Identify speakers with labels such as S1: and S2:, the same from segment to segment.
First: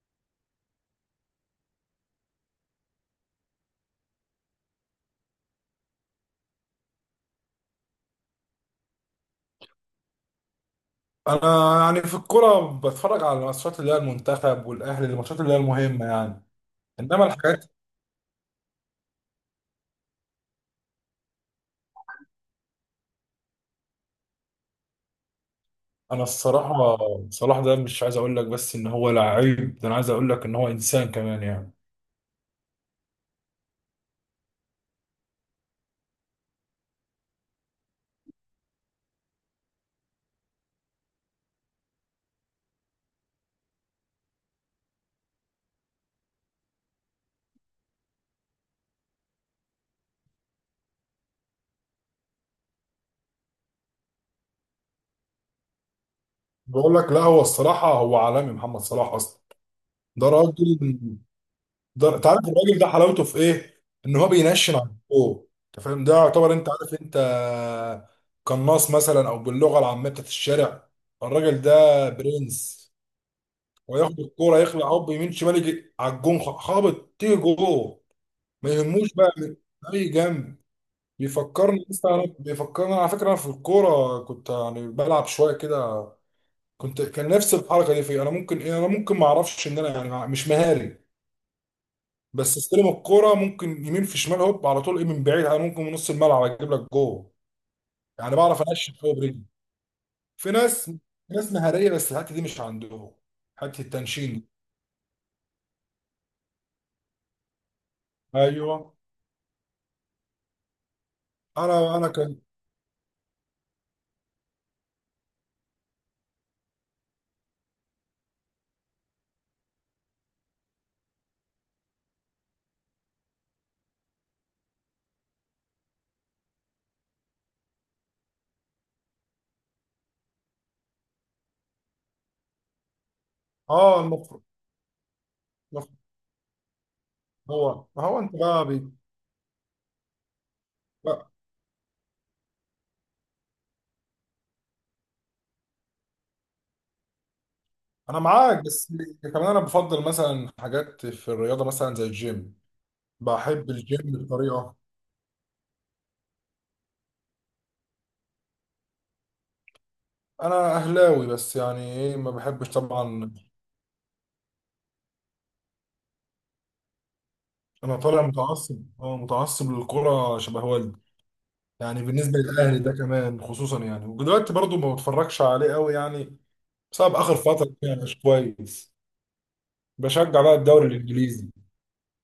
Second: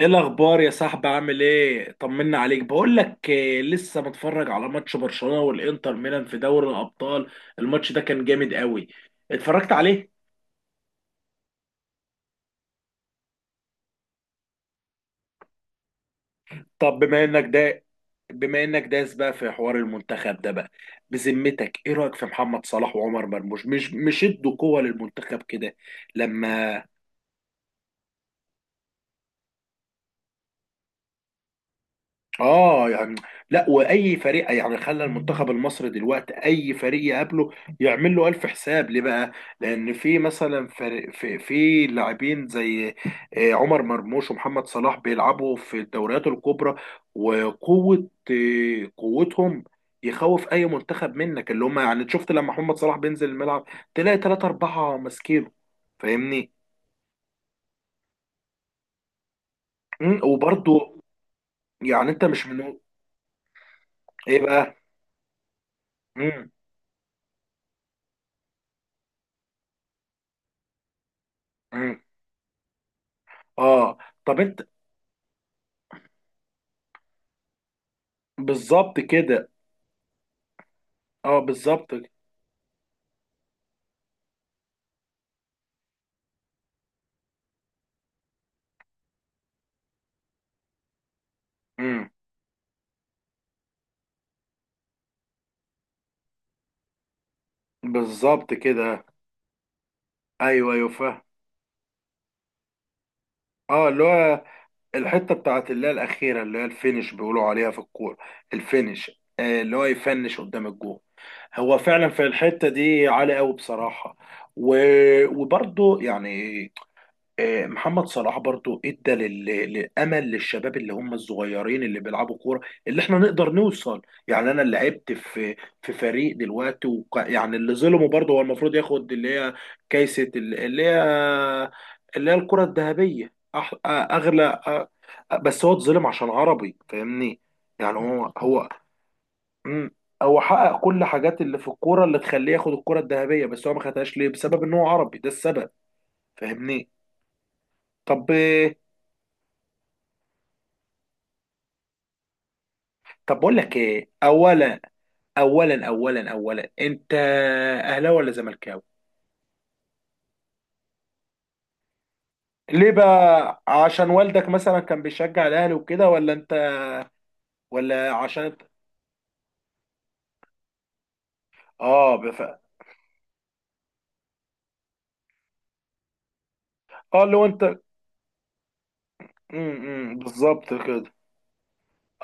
S1: ايه الاخبار يا صاحبي؟ عامل ايه؟ طمنا عليك. بقول لك إيه، لسه متفرج على ماتش برشلونة والانتر ميلان في دوري الابطال؟ الماتش ده كان جامد قوي، اتفرجت عليه؟
S2: انا يعني في الكوره بتفرج على الماتشات اللي هي المنتخب والاهلي، الماتشات اللي هي المهمه يعني.
S1: طب بما
S2: انما
S1: انك
S2: الحاجات،
S1: ده بما انك داس بقى في حوار المنتخب ده بقى، بذمتك ايه رايك في محمد صلاح وعمر مرموش؟ مش ادوا قوة للمنتخب كده؟
S2: انا
S1: لما
S2: الصراحه، صلاح ده مش عايز اقول لك بس ان هو لعيب، ده انا عايز اقول لك ان هو انسان كمان يعني.
S1: اه يعني لا، واي فريق يعني خلى المنتخب المصري دلوقتي اي فريق يقابله يعمل له الف حساب، ليه بقى؟ لان في مثلا فريق، في لاعبين زي عمر مرموش ومحمد صلاح بيلعبوا في الدوريات الكبرى وقوه، قوتهم يخوف اي منتخب منك، اللي هم يعني شفت لما محمد صلاح بينزل الملعب تلاقي ثلاثة أربعة ماسكينه، فاهمني؟
S2: بقول لك، لا هو الصراحه هو عالمي محمد صلاح اصلا. ده راجل.
S1: وبرضه يعني
S2: ده
S1: انت
S2: انت عارف
S1: مش من
S2: الراجل ده، حلاوته في ايه؟ ان هو
S1: ايه
S2: بينشن
S1: بقى؟
S2: على الجو، انت فاهم؟ ده
S1: مم،
S2: يعتبر، انت عارف، انت قناص مثلا، او باللغه العاميه بتاعت الشارع، الراجل
S1: مم.
S2: ده برنس.
S1: اه.
S2: وياخد
S1: طب
S2: الكوره
S1: انت
S2: يخلع، هوب يمين شمال، يجي على الجون خابط، تيجي جوه. ما
S1: بالظبط
S2: يهموش بقى
S1: كده.
S2: من اي جنب.
S1: اه،
S2: بيفكرني
S1: بالظبط.
S2: لسه أنا- بيفكرني على فكره، أنا في الكوره كنت يعني بلعب شويه كده. كنت كان نفس الحركه دي فيا، انا ممكن ما اعرفش ان انا يعني مش مهاري.
S1: امم
S2: بس استلم الكوره، ممكن يمين في شمال هوب، على طول ايه، من بعيد انا ممكن من نص الملعب اجيب لك جوه. يعني
S1: بالظبط
S2: بعرف انشن
S1: كده.
S2: قوي برجلي. في
S1: ايوه،
S2: ناس
S1: ايوه،
S2: في
S1: فاهم.
S2: ناس مهاريه، بس الحته دي مش عندهم. حته
S1: اه، اللي
S2: التنشين
S1: هو
S2: دي.
S1: الحته بتاعت اللي هي الاخيره، اللي هي الفينش بيقولوا عليها في الكوره.
S2: ايوه.
S1: الفينش، اللي هو يفنش قدام الجول. هو
S2: انا
S1: فعلا
S2: انا
S1: في
S2: كان
S1: الحته دي عالي قوي بصراحه. و... وبرضه يعني محمد صلاح برضو ادى للامل، للشباب اللي هم الصغيرين اللي بيلعبوا كوره، اللي احنا نقدر نوصل. يعني انا اللي لعبت في فريق دلوقتي يعني اللي ظلمه برضو هو المفروض ياخد اللي هي كيسه اللي هي اللي هي الكره الذهبيه.
S2: اه المف...
S1: اغلى بس هو اتظلم عشان عربي، فاهمني؟
S2: هو،
S1: يعني
S2: ما هو
S1: هو
S2: انت بقى.
S1: هو مم، هو حقق كل
S2: بقى-
S1: حاجات اللي في الكوره اللي تخليه ياخد الكره الذهبيه، بس هو ما خدهاش، ليه؟ بسبب ان هو عربي، ده السبب، فاهمني؟
S2: انا
S1: طب
S2: معاك، بس كمان انا بفضل مثلا حاجات في الرياضه، مثلا زي الجيم.
S1: طب بقول
S2: بحب
S1: لك
S2: الجيم
S1: ايه،
S2: بطريقه.
S1: اولا، انت اهلاوي ولا زملكاوي؟
S2: انا اهلاوي، بس يعني ايه ما بحبش
S1: ليه
S2: طبعا.
S1: بقى؟ عشان والدك مثلا كان بيشجع الاهلي وكده، ولا انت،
S2: انا
S1: ولا
S2: طالع
S1: عشان انت
S2: متعصب للكره شبه والدي. يعني
S1: اه
S2: بالنسبه للاهلي ده كمان خصوصا يعني. ودلوقتي برضو ما بتفرجش عليه قوي يعني، بسبب
S1: اه،
S2: اخر
S1: لو
S2: فتره
S1: انت
S2: يعني مش كويس.
S1: إمم،
S2: بشجع بقى
S1: بالظبط
S2: الدوري
S1: كده.
S2: الانجليزي.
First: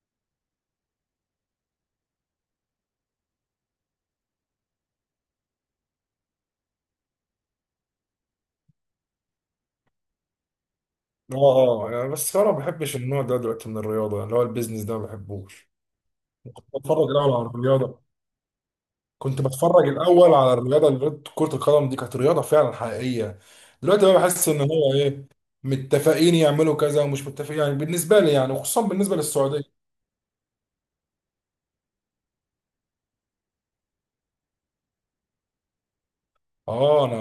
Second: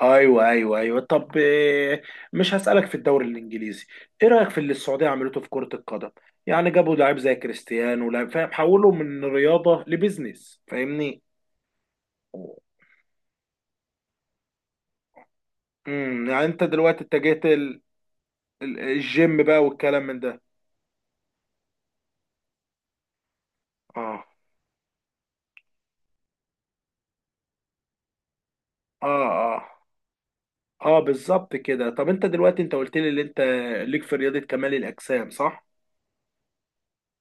S1: ايوه، ايوه، ايوه. طب، مش هسألك في الدوري الانجليزي، ايه رأيك في اللي السعودية عملته في كرة القدم؟ يعني جابوا لعيب زي كريستيانو، لعيب فاهم، حولوا من رياضة لبزنس، فاهمني؟
S2: اه، اه، يعني بس انا ما بحبش النوع ده دلوقتي من الرياضه، اللي هو البيزنس ده ما بحبوش.
S1: يعني انت دلوقتي
S2: بتفرج الاول
S1: اتجهت
S2: على الرياضه. كنت
S1: الجيم بقى
S2: بتفرج
S1: والكلام من
S2: الاول
S1: ده.
S2: على الرياضه، اللي رياضة كره القدم دي كانت رياضه فعلا حقيقيه. دلوقتي بقى
S1: اه،
S2: بحس ان هو ايه، متفقين يعملوا كذا ومش متفقين، يعني بالنسبه لي يعني، وخصوصا بالنسبه
S1: اه، اه،
S2: للسعوديه.
S1: اه، بالظبط كده. طب انت دلوقتي انت قلت لي ان انت ليك في رياضة كمال الأجسام، صح؟
S2: اه، انا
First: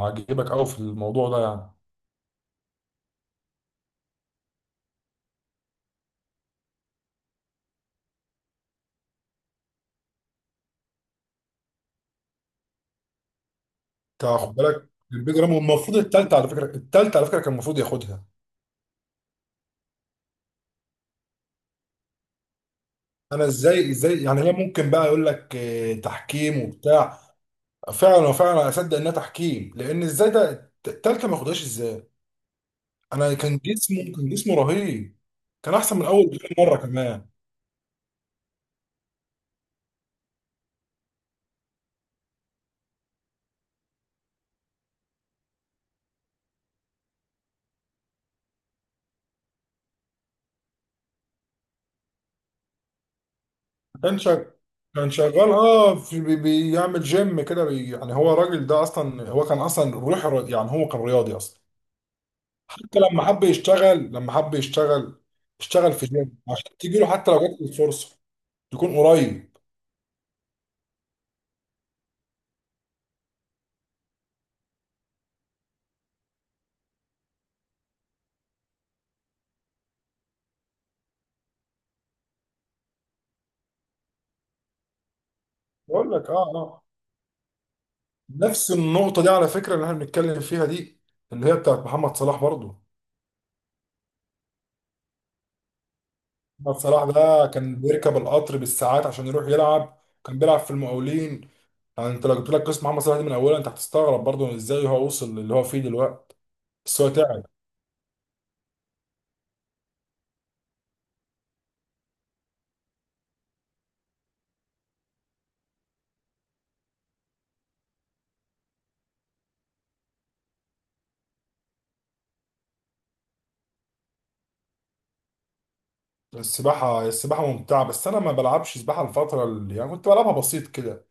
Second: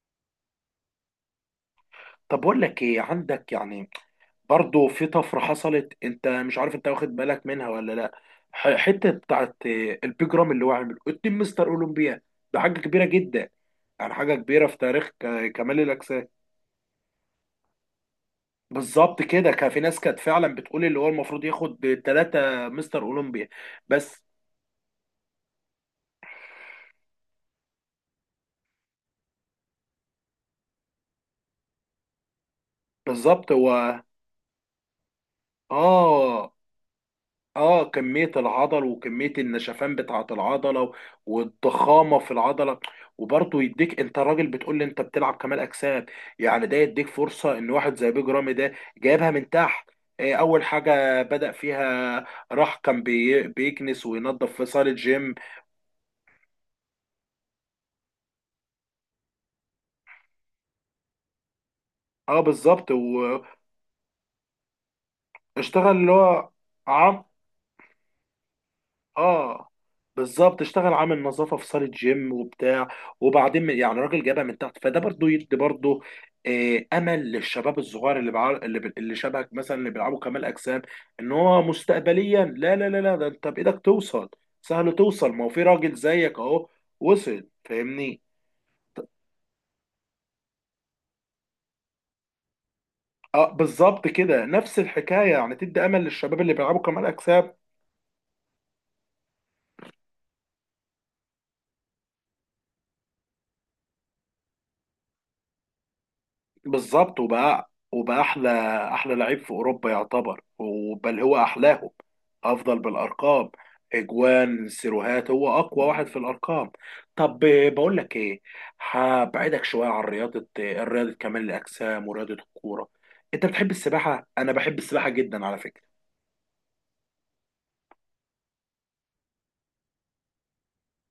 S2: عاجبك قوي في الموضوع ده يعني.
S1: طب بقول لك ايه، عندك يعني برضو في طفرة حصلت، انت مش عارف، انت واخد بالك منها ولا لا؟ حتة بتاعت البيج رامي اللي هو عامله 2 مستر اولمبيا، ده حاجة كبيرة جدا، يعني
S2: انت
S1: حاجة
S2: خد
S1: كبيرة في
S2: بالك
S1: تاريخ
S2: البيج رامي
S1: كمال
S2: المفروض
S1: الأجسام.
S2: الثالثه على فكره كان المفروض ياخدها.
S1: بالظبط كده، كان في ناس كانت فعلا بتقول اللي هو المفروض ياخد ثلاثة مستر
S2: انا
S1: اولمبيا
S2: ازاي
S1: بس،
S2: ازاي يعني، هي ممكن بقى يقول لك تحكيم وبتاع. فعلا وفعلا اصدق انها تحكيم، لان ازاي ده الثالثه ما ياخدهاش ازاي؟ انا
S1: بالظبط
S2: كان
S1: هو،
S2: جسمه كان جسمه رهيب. كان احسن من اول
S1: اه،
S2: بكتير، مره كمان.
S1: اه، كمية العضل وكمية النشفان بتاعة العضلة والضخامة في العضلة. وبرضه يديك، انت راجل بتقول لي انت بتلعب كمال اجسام، يعني ده يديك فرصة ان واحد زي بيج رامي ده جايبها من تحت. اول حاجة بدأ فيها راح، كان بيكنس
S2: كان شغال
S1: وينظف في صالة
S2: كان
S1: جيم.
S2: شغال اه في بيعمل جيم كده، يعني هو الراجل ده اصلا، هو كان اصلا روح يعني هو كان رياضي اصلا.
S1: اه، بالظبط
S2: حتى لما
S1: واشتغل.
S2: حب يشتغل لما حب يشتغل اشتغل في
S1: اللي
S2: جيم
S1: هو،
S2: عشان تيجي له، حتى لو جات له الفرصه تكون قريب.
S1: اه، بالظبط اشتغل عامل نظافه في صاله جيم وبتاع، وبعدين يعني راجل جابها من تحت، فده برضو يدي برضو امل للشباب الصغير، اللي شبهك مثلا اللي بيلعبوا كمال اجسام، ان هو مستقبليا، لا لا لا لا، ده انت بايدك توصل، سهل توصل، ما هو في راجل
S2: بقول لك،
S1: زيك
S2: اه،
S1: اهو
S2: اه،
S1: وصل، فاهمني؟
S2: نفس النقطه دي على فكره، اللي احنا بنتكلم فيها دي، اللي هي بتاعت محمد صلاح برضه.
S1: اه، بالظبط كده، نفس الحكايه، يعني تدي امل للشباب اللي
S2: محمد
S1: بيلعبوا
S2: صلاح
S1: كمال
S2: ده
S1: اجسام.
S2: كان بيركب القطر بالساعات عشان يروح يلعب. كان بيلعب في المقاولين. يعني انت لو جبت لك قسم عام مصلحه دي من اولها، انت هتستغرب برضه ازاي هو وصل للي هو فيه دلوقتي. بس هو
S1: بالظبط،
S2: تعب.
S1: وبقى احلى لعيب في اوروبا يعتبر، وبل هو احلاهم، افضل بالارقام. اجوان سيروهات هو اقوى واحد في الارقام. طب، بقول لك ايه، هبعدك شويه عن رياضه، رياضه كمال الاجسام ورياضه الكوره. انت بتحب السباحه؟ انا بحب السباحه جدا على فكره.
S2: السباحه، السباحه ممتعه، بس انا ما بلعبش سباحه. الفتره اللي يعني كنت بلعبها بسيط كده.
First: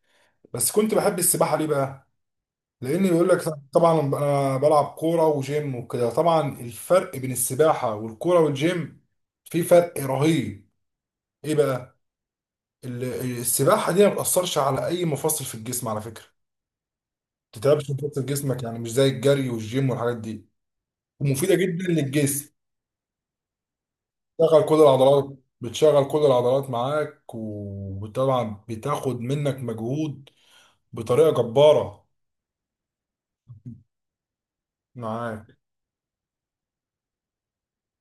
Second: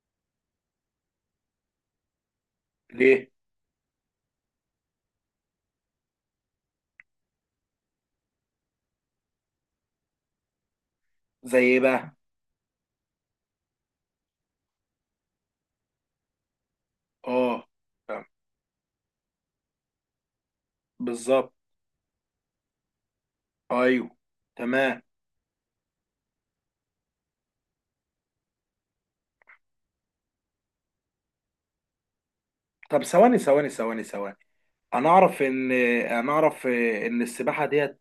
S2: بس كنت بحب السباحه. ليه بقى؟ لان
S1: ليه؟
S2: يقول لك، طبعا انا بلعب كوره وجيم وكده، طبعا الفرق بين السباحه والكوره والجيم، في فرق رهيب. ايه
S1: زي ايه
S2: بقى؟
S1: بقى؟
S2: ال- السباحه دي ما بتاثرش على اي مفصل في الجسم على فكره، ما
S1: اه،
S2: بتتعبش مفصل جسمك، يعني مش زي الجري والجيم والحاجات دي.
S1: بالظبط.
S2: ومفيده جدا للجسم.
S1: ايوه،
S2: بتشغل كل
S1: تمام.
S2: العضلات بتشغل كل العضلات معاك، وطبعا بتاخد منك مجهود بطريقة جبارة.
S1: طب، ثواني ثواني ثواني ثواني، انا اعرف
S2: معاك.
S1: ان انا اعرف ان السباحه ديت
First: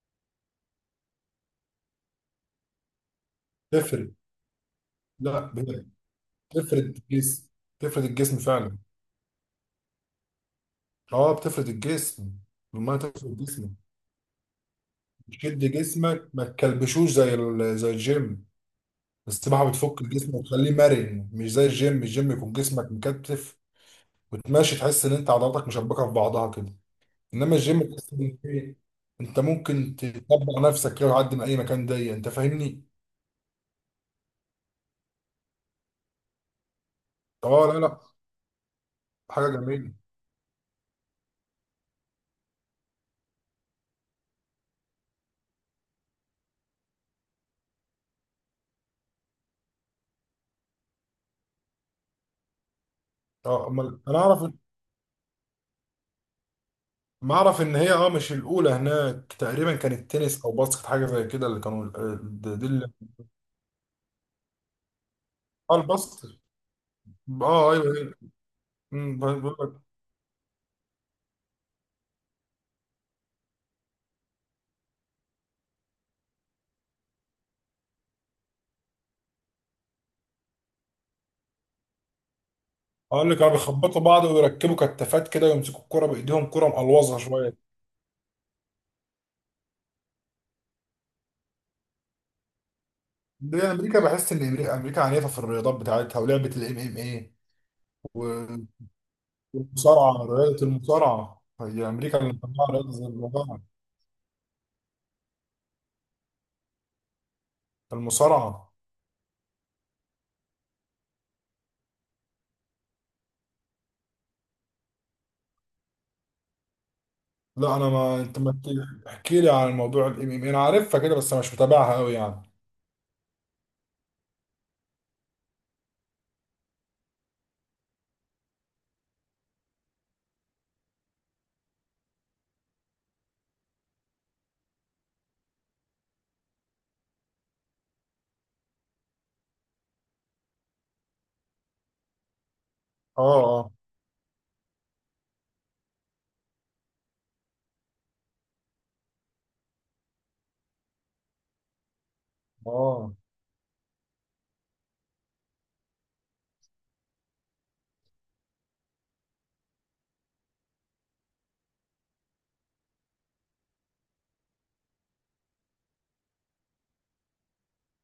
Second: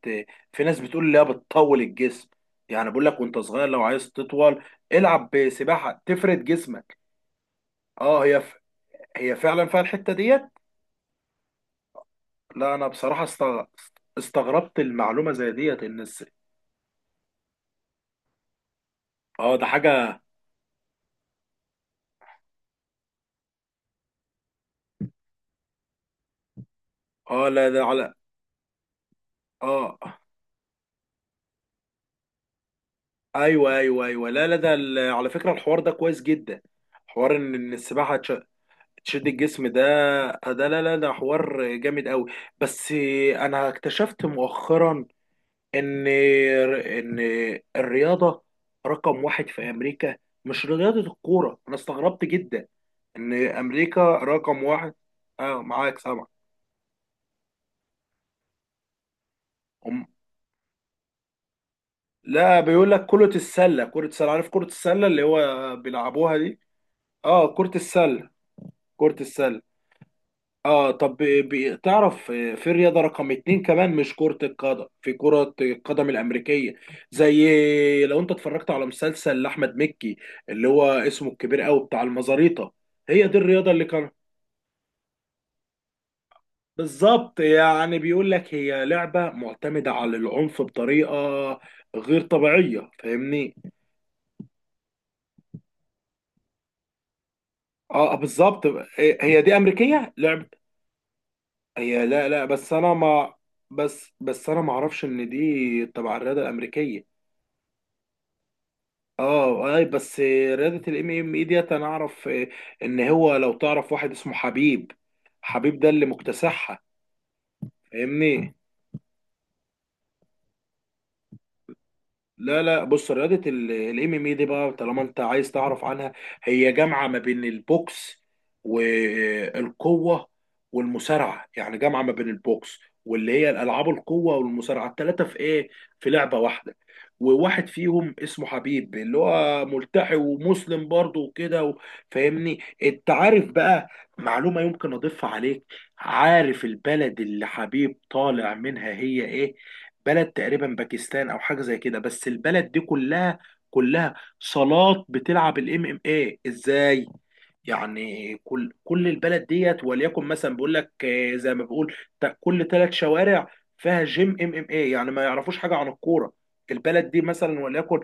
S1: في ناس بتقول لها بتطول الجسم، يعني بقول لك وانت صغير لو عايز
S2: تفرد.
S1: تطول العب
S2: لا بجد.
S1: بسباحه تفرد
S2: تفرد
S1: جسمك.
S2: الجسم، تفرد
S1: اه،
S2: الجسم فعلا.
S1: هي فعلا فيها الحته ديت.
S2: اه، بتفرد الجسم.
S1: لا، انا
S2: لما
S1: بصراحه
S2: تفرد جسمك،
S1: استغربت المعلومه زي
S2: بتشد
S1: ديت ان
S2: جسمك، ما تكلبشوش زي الجيم.
S1: اه، ده
S2: السباحة بتفك
S1: حاجه.
S2: الجسم وتخليه مرن، مش زي الجيم. الجيم يكون جسمك مكتف، وتمشي تحس ان انت عضلاتك مشبكة في بعضها كده.
S1: اه،
S2: انما
S1: لا،
S2: الجيم
S1: ده
S2: تحس
S1: على.
S2: إن إيه، انت
S1: اه،
S2: ممكن تطبق نفسك كده لحد ما اي مكان ضيق، انت فاهمني؟
S1: ايوه، ايوه، ايوه، لا لا، ده على فكره الحوار ده كويس جدا، حوار إن
S2: اه، لا لا،
S1: السباحه تشد
S2: حاجه
S1: الجسم ده،
S2: جميله.
S1: ده لا لا، ده حوار جامد قوي. بس انا اكتشفت مؤخرا ان الرياضه رقم واحد في امريكا مش رياضه الكوره، انا استغربت جدا ان
S2: اه، امال
S1: امريكا
S2: انا اعرف
S1: رقم واحد. اه، معاك سامع؟
S2: ما اعرف ان هي مش الاولى هناك، تقريبا
S1: هم.
S2: كانت تنس او باسكت، حاجه زي كده اللي كانوا. دي
S1: لا،
S2: دي
S1: بيقول
S2: اللي
S1: لك كره السله عارف كره السله اللي هو
S2: اه
S1: بيلعبوها
S2: الباسكت.
S1: دي. اه،
S2: اه،
S1: كره
S2: ايوه هي.
S1: السله، كره
S2: بقول
S1: السله
S2: لك،
S1: اه طب، تعرف في رياضة رقم اتنين كمان، مش كرة القدم، في كرة القدم الأمريكية. زي لو أنت اتفرجت على مسلسل لأحمد مكي اللي هو اسمه الكبير أوي بتاع المزاريطة،
S2: اه،
S1: هي
S2: اللي
S1: دي
S2: كانوا
S1: الرياضة اللي
S2: بيخبطوا
S1: كان.
S2: بعض ويركبوا كتافات كده، ويمسكوا الكرة بايديهم، كرة مقلوظه
S1: بالظبط
S2: شويه.
S1: يعني، بيقول لك هي لعبة معتمدة على العنف بطريقة غير طبيعية، فاهمني؟
S2: دي امريكا، بحس ان امريكا، امريكا عنيفه في الرياضات بتاعتها، ولعبه الام ام
S1: اه، بالظبط.
S2: اي.
S1: هي دي أمريكية
S2: المصارعة،
S1: لعب.
S2: رياضة المصارعة، هي
S1: هي،
S2: أمريكا
S1: لا
S2: اللي
S1: لا،
S2: مطلعة رياضة زي المصارعة.
S1: بس أنا ما أعرفش إن دي تبع الرياضة الأمريكية.
S2: المصارعة.
S1: اه، اي، بس رياضة الام ام اي ديت انا اعرف ان هو لو تعرف واحد اسمه حبيب، حبيب ده اللي مكتسحها،
S2: لا، أنا ما، أنت ما
S1: فاهمني؟
S2: تحكي، احكي لي عن موضوع الام ام، أنا عارفها كده، بس مش متابعها أوي يعني.
S1: لا لا، بص، رياضة الام ام اي دي بقى، طالما انت عايز تعرف عنها، هي جامعة ما بين البوكس والقوة والمصارعة، يعني جامعة ما بين البوكس واللي هي الالعاب القوة والمصارعة، الثلاثة في ايه، في لعبة واحدة. وواحد فيهم اسمه حبيب اللي هو ملتحي ومسلم برضه وكده فاهمني؟ انت
S2: آه،
S1: عارف
S2: آه،
S1: بقى معلومة يمكن اضيفها عليك؟ عارف البلد اللي حبيب طالع منها هي ايه؟ بلد تقريبا باكستان او حاجه زي كده، بس البلد دي
S2: آه،
S1: كلها، كلها صالات بتلعب الام ام ايه، ازاي؟ يعني كل البلد ديت، وليكن مثلا بيقول لك زي ما بقول، كل 3 شوارع فيها جيم ام ام ايه، يعني ما يعرفوش حاجه عن الكوره البلد دي. مثلا وليكن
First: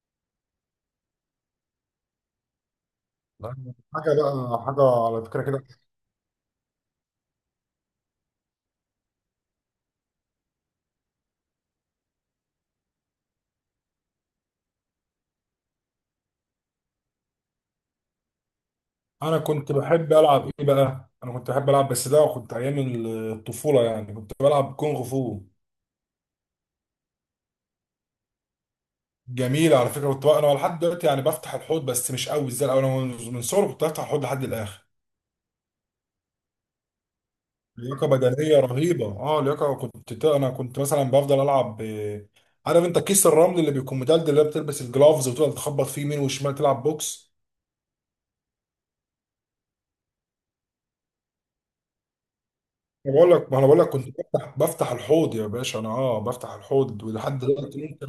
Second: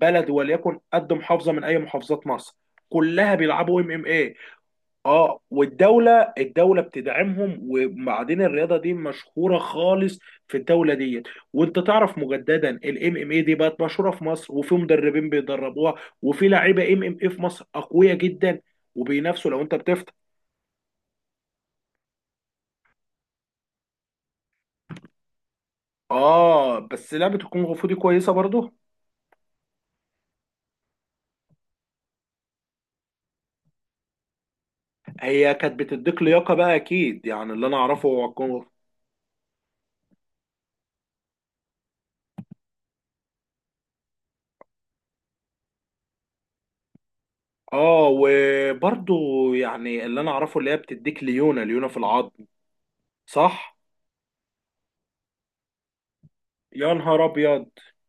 S1: بلد وليكن قد محافظه من اي محافظات مصر، كلها
S2: لا،
S1: بيلعبوا ام ام.
S2: حاجة بقى، حاجة على
S1: اه،
S2: فكرة كده.
S1: والدولة بتدعمهم، وبعدين الرياضة دي مشهورة خالص في الدولة ديت. وانت تعرف مجددا الام ام اي دي بقت مشهورة في مصر، وفي مدربين بيدربوها، وفي لعيبة ام ام اي في مصر اقوياء جدا،
S2: أنا
S1: وبينافسوا لو
S2: كنت
S1: انت بتفتح.
S2: بحب ألعب إيه بقى؟ أنا كنت بحب ألعب، بس ده كنت أيام الطفولة، يعني كنت بلعب كونغ فو.
S1: اه، بس لعبة الكونغ فو دي كويسة برضه.
S2: جميل على فكرة. كنت بقى أنا لحد دلوقتي يعني بفتح الحوض، بس مش قوي زي الأول. أنا من صغري كنت بفتح الحوض لحد الآخر.
S1: هي كانت بتديك لياقة بقى اكيد، يعني اللي انا
S2: لياقه
S1: اعرفه هو الكونغ
S2: بدنيه
S1: فو.
S2: رهيبه اه لياقه انا كنت مثلا بفضل العب، عارف انت كيس الرمل اللي بيكون مدلدل، اللي بتلبس الجلافز وتفضل تخبط فيه يمين وشمال، تلعب بوكس.
S1: اه، وبرضه يعني اللي انا اعرفه اللي هي بتديك ليونة، ليونة في العظم.
S2: انا بقول لك، ما انا
S1: صح.
S2: بقول لك، كنت بفتح الحوض يا باشا. انا بفتح
S1: يا
S2: الحوض
S1: نهار
S2: ولحد
S1: ابيض!
S2: دلوقتي ممكن.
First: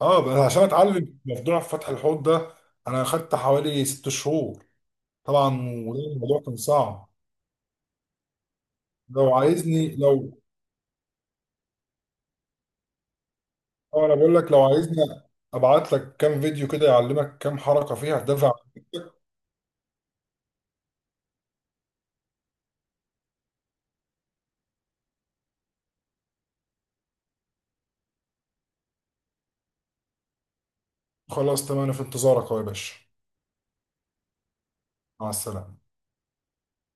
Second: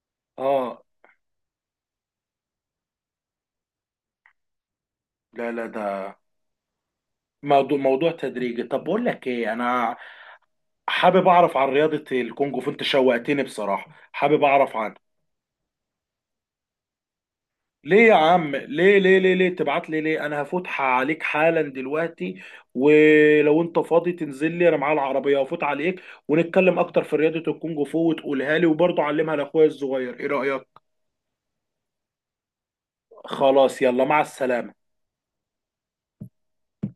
S2: اه، بس عشان
S1: اه،
S2: اتعلم موضوع فتح الحوض ده، انا اخدت حوالي 6 شهور.
S1: لا
S2: طبعا،
S1: لا،
S2: وده
S1: ده
S2: الموضوع كان صعب.
S1: موضوع تدريجي. طب بقول لك
S2: لو
S1: ايه،
S2: عايزني
S1: انا
S2: لو
S1: حابب اعرف عن رياضة الكونغ فو، انت شوقتني بصراحة،
S2: اه، انا بقول
S1: حابب
S2: لك، لو
S1: اعرف
S2: عايزني
S1: عنها.
S2: ابعت لك كام فيديو كده يعلمك كام حركه
S1: ليه يا
S2: فيها هتدفع.
S1: عم؟ ليه ليه ليه ليه تبعت لي؟ ليه، انا هفوتها عليك حالا دلوقتي، ولو انت فاضي تنزل لي انا معايا العربية وافوت عليك ونتكلم اكتر في رياضة الكونغ فو وتقولها لي، وبرضه علمها لاخويا الصغير، ايه رأيك؟
S2: خلاص، تمام، أنا في انتظارك أهو يا باشا.
S1: خلاص، يلا، مع السلامة.
S2: مع السلامة.